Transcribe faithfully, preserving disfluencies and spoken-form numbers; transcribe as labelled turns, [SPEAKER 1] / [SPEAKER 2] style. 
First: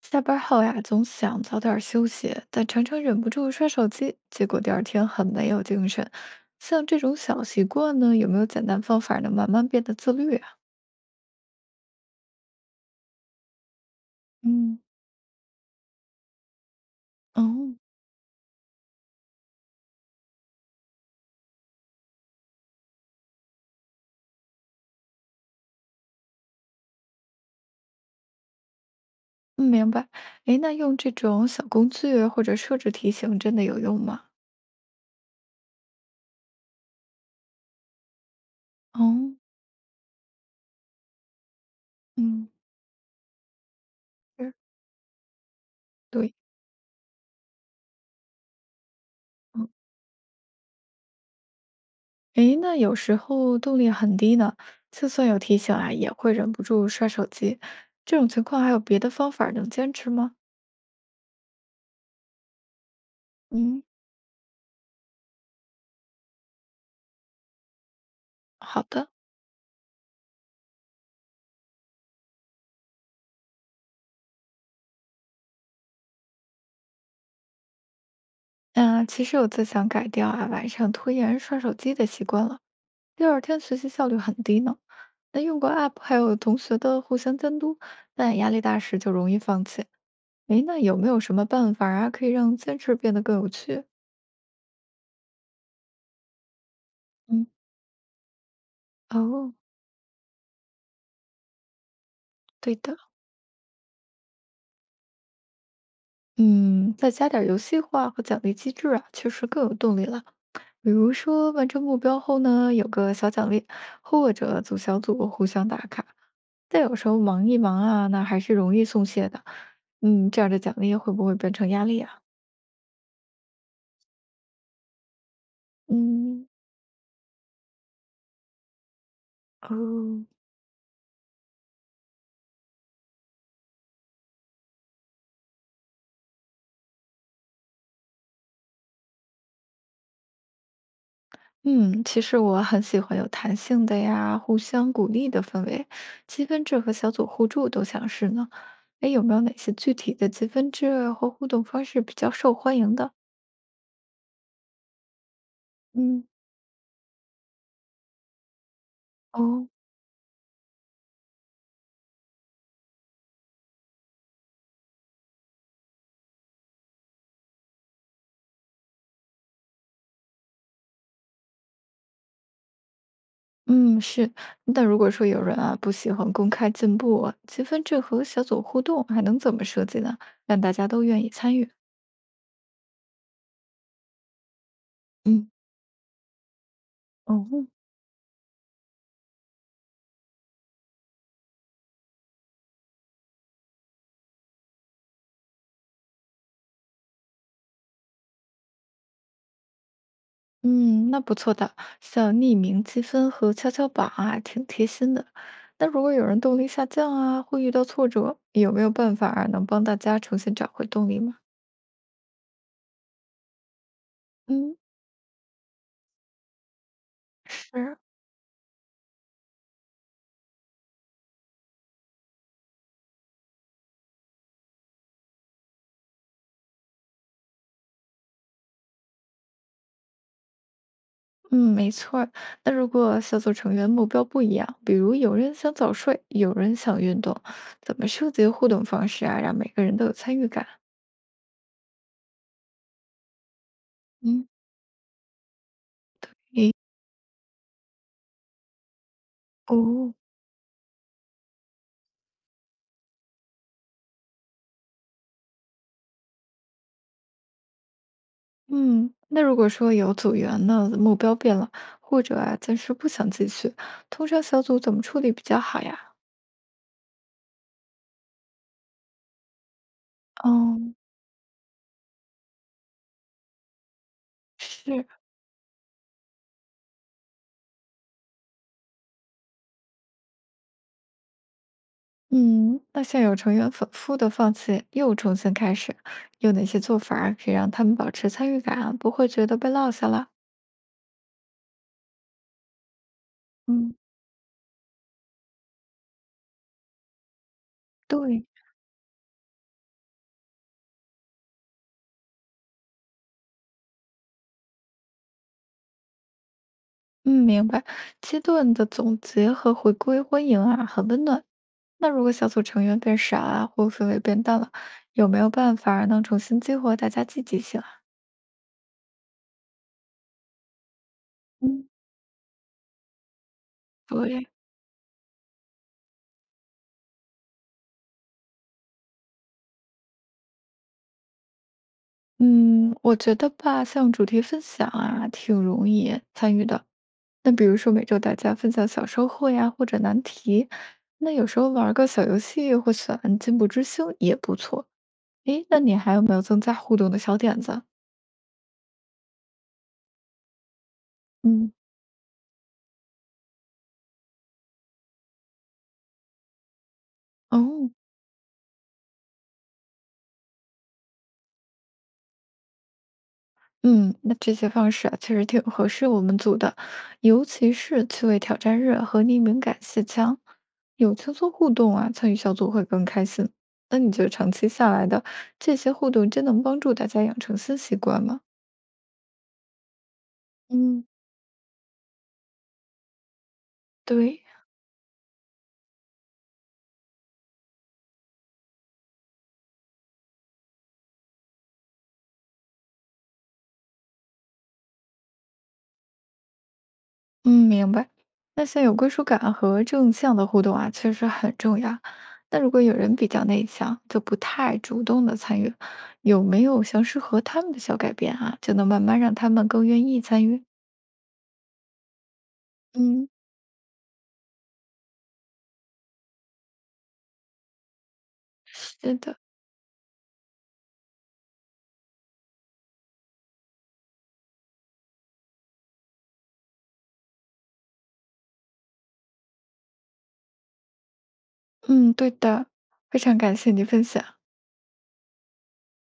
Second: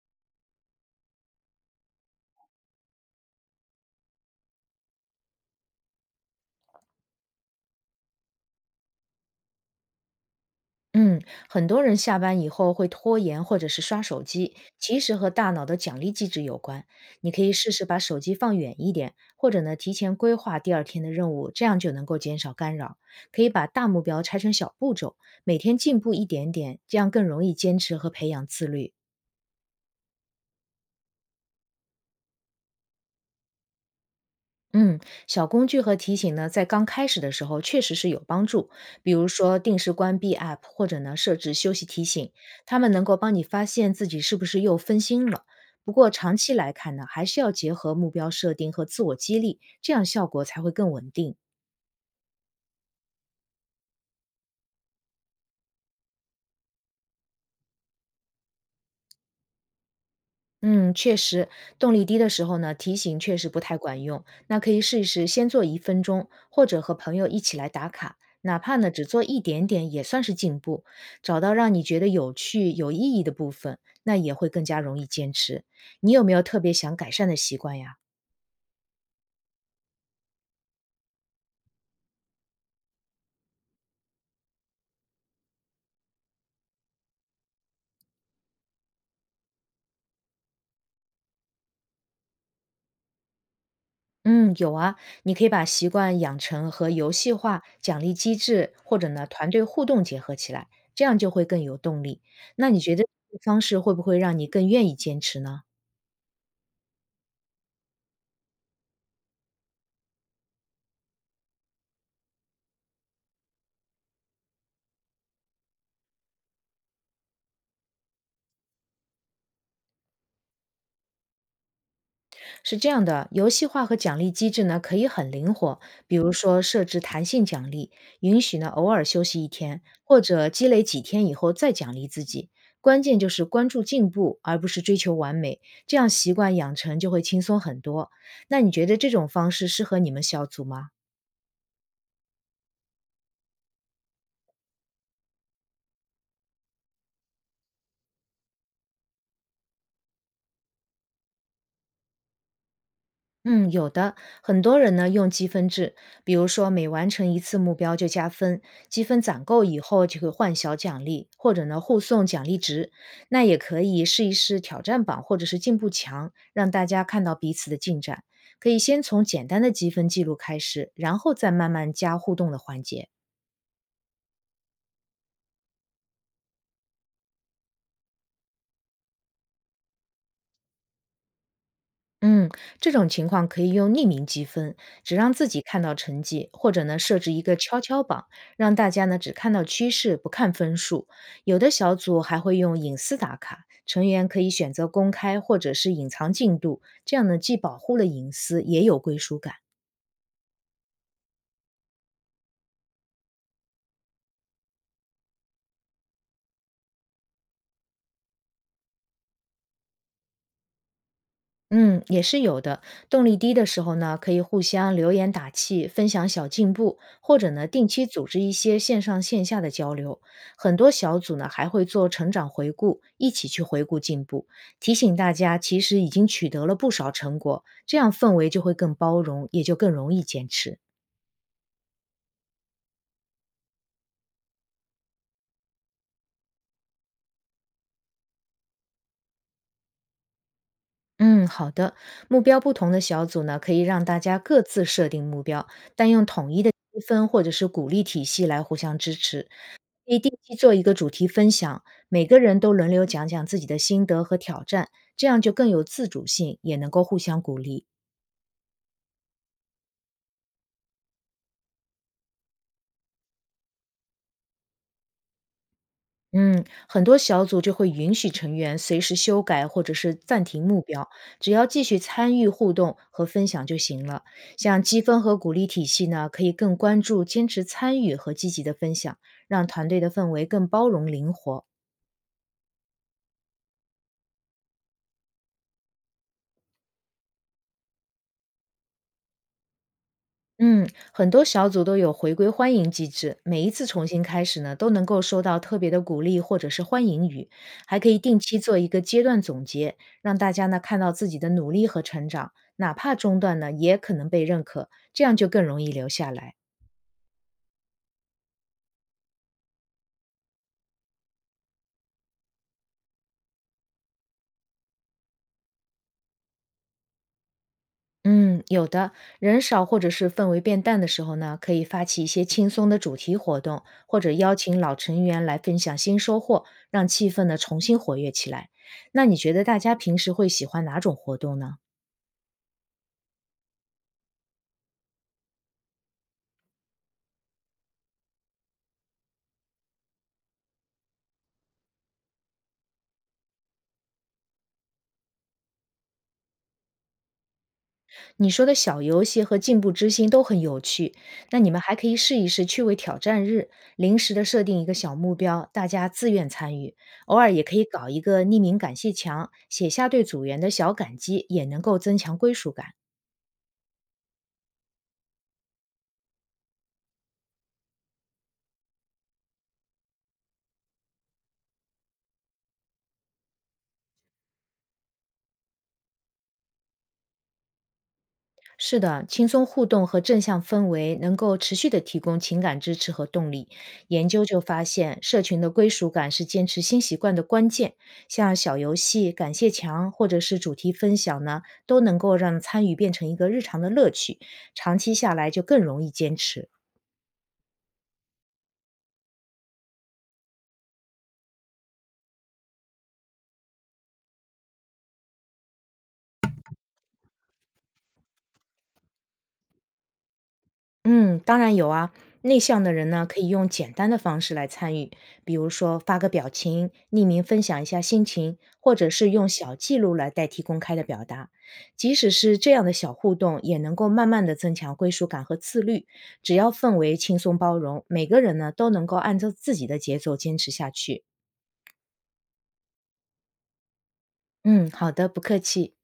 [SPEAKER 1] 下班后呀，总想早点休息，但常常忍不住刷手机，结果第二天很没有精神。像这种小习惯呢，有没有简单方法能慢慢变得自律啊？
[SPEAKER 2] 嗯，很多人下班以后会拖延或者是刷手机，
[SPEAKER 1] 嗯，
[SPEAKER 2] 其实和大脑的奖励机制有关。你可以试
[SPEAKER 1] 哦，
[SPEAKER 2] 试把手机放远一点，或者呢提前规划第二天的任务，这样就能够减少干扰。可以把大目标拆成小步骤，每天进步一点点，这样更容易坚持和培养自律。
[SPEAKER 1] 嗯明白。诶，那用这种小工具或者设置提醒，真的有用吗？
[SPEAKER 2] 嗯，小工具和提醒呢，在刚开始的时候确实是有帮助，比如
[SPEAKER 1] 哦，
[SPEAKER 2] 说定时关闭 A P P,或者呢设置休息提醒，
[SPEAKER 1] 嗯，
[SPEAKER 2] 它们能够帮你发现自己是不
[SPEAKER 1] 是，
[SPEAKER 2] 是又分心了。不过
[SPEAKER 1] 对，
[SPEAKER 2] 长期来看呢，还是要结合目标设定和自我激励，
[SPEAKER 1] 嗯。
[SPEAKER 2] 这样效果才会更稳定。
[SPEAKER 1] 诶，那有时候动力很低呢，就算有提醒啊，也会忍不住刷手机。这种情况还有别的方法能坚持吗？
[SPEAKER 2] 嗯，确实，动力低的时候呢，提醒确实不太
[SPEAKER 1] 嗯，
[SPEAKER 2] 管用。那可以试一试，先做一分钟，或者和朋友一起来打卡，哪怕
[SPEAKER 1] 好
[SPEAKER 2] 呢只
[SPEAKER 1] 的。
[SPEAKER 2] 做一点点，也算是进步。找到让你觉得有趣、有意义的部分，那也会更加容易坚持。你有没有特别想改善的习惯呀？
[SPEAKER 1] 嗯，呃其实我最想改掉啊，晚上拖延刷手机的习惯了。第二天学习效率很低呢。那用过 App 还有同学的互相监督，但压力大时就容易放弃。诶，那有没有什么办法啊，可以让坚持变得更有趣？
[SPEAKER 2] 嗯，有啊，你可以把习惯养成和游戏
[SPEAKER 1] 嗯，
[SPEAKER 2] 化、奖励机制或者呢团
[SPEAKER 1] 哦，
[SPEAKER 2] 队互动结合起来，这样就会更有动力。那
[SPEAKER 1] 对
[SPEAKER 2] 你觉
[SPEAKER 1] 的，
[SPEAKER 2] 得这个方式会不会让你更愿意坚持呢？
[SPEAKER 1] 嗯，再加点儿游戏化和奖励机制啊，确实更有动力了。比如说完成目标后呢，有个小奖励，或者组小组互相打卡。但有时候忙一忙啊，那还是容易松懈的。嗯，这样的奖励会不会变成压力啊？
[SPEAKER 2] 是这样的，游戏化和奖励机制呢可以很灵活，比如
[SPEAKER 1] 嗯，
[SPEAKER 2] 说设置弹性奖励，允许呢偶尔休息一天，或
[SPEAKER 1] 哦，
[SPEAKER 2] 者积累几天以后再奖励自己。关键就是关注进步，而不是追求完美，这样习惯养成就会轻松很多。那你觉得这种方式适合你们小组吗？
[SPEAKER 1] 嗯，其实我很喜欢有弹性的呀，互相鼓励的氛围，积分制和小组互助都想试呢。哎，有没有哪些具体的积分制或互动方式比较受欢迎的？
[SPEAKER 2] 嗯，有的，很多人呢用积分制，
[SPEAKER 1] 嗯。
[SPEAKER 2] 比如说每完成一次目标就加分，积分攒够
[SPEAKER 1] 哦，
[SPEAKER 2] 以后就会换小奖励，或者呢互送奖励值。那也可以试一试挑战榜或者是进步墙，让大家看到彼此的进展。可以先从简单的积分记录开始，然后再慢慢加互动的环节。
[SPEAKER 1] 嗯，是。但如果说有人啊不喜欢公开进步啊积分制和小组互动还能怎么设计呢？让大家都愿意参与。
[SPEAKER 2] 嗯，这种情况可以用匿名积分，只让自
[SPEAKER 1] 嗯，
[SPEAKER 2] 己看到成绩，或者呢设置
[SPEAKER 1] 哦，
[SPEAKER 2] 一个悄悄榜，让大家呢只看到趋势，不看分数。有的小组还会用隐私打卡，成员可以选择公开或者是隐藏进度，这样呢既保护了隐私，也有归属感。
[SPEAKER 1] 嗯，那不错的，像匿名积分和跷跷板啊，挺贴心的。那如果有人动力下降啊，会遇到挫折，有没有办法儿能帮大家重新找回动力吗？
[SPEAKER 2] 嗯，也是有的。动力低的时候呢，可以互
[SPEAKER 1] 嗯，
[SPEAKER 2] 相留言打气，分享小进步，或者呢，定
[SPEAKER 1] 是
[SPEAKER 2] 期组织一些线上线下的交流。很多小组呢，还会做成长回顾，一起去回顾进步，提醒大家其实已经取得了不少成果，这样氛围就会更包容，也就更容易坚持。
[SPEAKER 1] 嗯，没错儿。那如果小组成员目标不一样，比如有人想早睡，有人想运动，怎么设计互动方式啊，让每个人都有参与感？
[SPEAKER 2] 嗯，好的。目标不同的小组呢，可以让大家
[SPEAKER 1] 嗯，
[SPEAKER 2] 各自设定目标，但用统一的积分或者是鼓励体系来互相支持。
[SPEAKER 1] 哦，
[SPEAKER 2] 可以定期做一个主题分享，每个人都轮流讲讲自己的心得和挑战，这样就更有自主性，也能够互相鼓励。
[SPEAKER 1] 嗯，那如果说有组员呢，目标变了，或者啊暂时不想继续，通常小组怎么处理比较好呀？
[SPEAKER 2] 嗯，很多小组就会允许成员随时修改或者是暂停
[SPEAKER 1] 哦，
[SPEAKER 2] 目标，只要继续参与互动和分享就行了。像积
[SPEAKER 1] 是，
[SPEAKER 2] 分和鼓励体系呢，可以更关注坚持参与和积极的分享，让团队的氛围更包容灵活。
[SPEAKER 1] 嗯，那现有成员反复的放弃，又重新开始，有哪些做法儿可以让他们保持参与感啊，不会觉得被落下了？
[SPEAKER 2] 嗯，很多小组都有回归欢迎机制，每一次
[SPEAKER 1] 嗯，
[SPEAKER 2] 重新开始呢，都能够收到特别的鼓励或者是欢迎语，还可以定
[SPEAKER 1] 对。
[SPEAKER 2] 期做一个阶段总结，让大家呢看到自己的努力和成长，哪怕中断呢，也可能被认可，这样就更容易留下来。
[SPEAKER 1] 嗯，明白。阶段的总结和回归欢迎啊，很温暖。那如果小组成员变少啊，或氛围变淡了，有没有办法儿能重新激活大家积极性啊？
[SPEAKER 2] 嗯，有的人少或者是氛围变淡的时候呢，可以
[SPEAKER 1] 嗯，
[SPEAKER 2] 发起一些轻松的主题活动，或者
[SPEAKER 1] 对，
[SPEAKER 2] 邀请老成员来分享新收获，让气氛呢重新活跃起来。那你觉得大家平时会喜欢哪种活动呢？
[SPEAKER 1] 嗯，我觉得吧，像主题分享啊，挺容易参与的。那比如说每周大家分享小收获呀，或者难题，那有时候玩儿个小游戏或选进步之星也不错。诶，那你还有没有增加互动的小点子？
[SPEAKER 2] 你说的小游戏和进步之星都很有趣，那你
[SPEAKER 1] 嗯，
[SPEAKER 2] 们还可以试一试趣味挑战日，临时的设定一个小目标，大家自愿参与。偶尔也可以
[SPEAKER 1] 哦。
[SPEAKER 2] 搞一个匿名感谢墙，写下对组员的小感激，也能够增强归属感。
[SPEAKER 1] 嗯，那这些方式啊，确实挺合适我们组的，尤其是趣味挑战日和匿名感谢墙，有轻松互动啊，参与小组会更开心。那你觉得长期下来的这些互动，真能帮助大家养成新习惯吗？
[SPEAKER 2] 是的，轻松互动和正向氛
[SPEAKER 1] 嗯，
[SPEAKER 2] 围能够持续的提供情感支持和动力。研
[SPEAKER 1] 对，
[SPEAKER 2] 究就发现，社群的归属感是坚持新习惯的关键。像小游戏、感谢墙或者是主题分享呢，都能够让参与变成一个日常的乐趣，长期下来就更容易坚持。
[SPEAKER 1] 嗯，明白。那像有归属感和正向的互动啊，确实很重要。那如果有人比较内向，就不太主动的参与，有没有像适合他们的小改变啊，就能慢慢让他们更愿意参与？
[SPEAKER 2] 嗯，当然有啊。内向的人呢，
[SPEAKER 1] 嗯。
[SPEAKER 2] 可以用简单的方式来参与，比如说发个表情、匿名分享一下心情，或者
[SPEAKER 1] 是
[SPEAKER 2] 是
[SPEAKER 1] 的，
[SPEAKER 2] 用小记录来代替公开的表达。即使是这样的小互动，也能够慢慢的增强归属感和自律。只要氛围轻松包容，每个人呢都能够按照自己的节奏坚持下去。
[SPEAKER 1] 嗯，对的，非常感谢你分享。
[SPEAKER 2] 嗯，好的，不客气。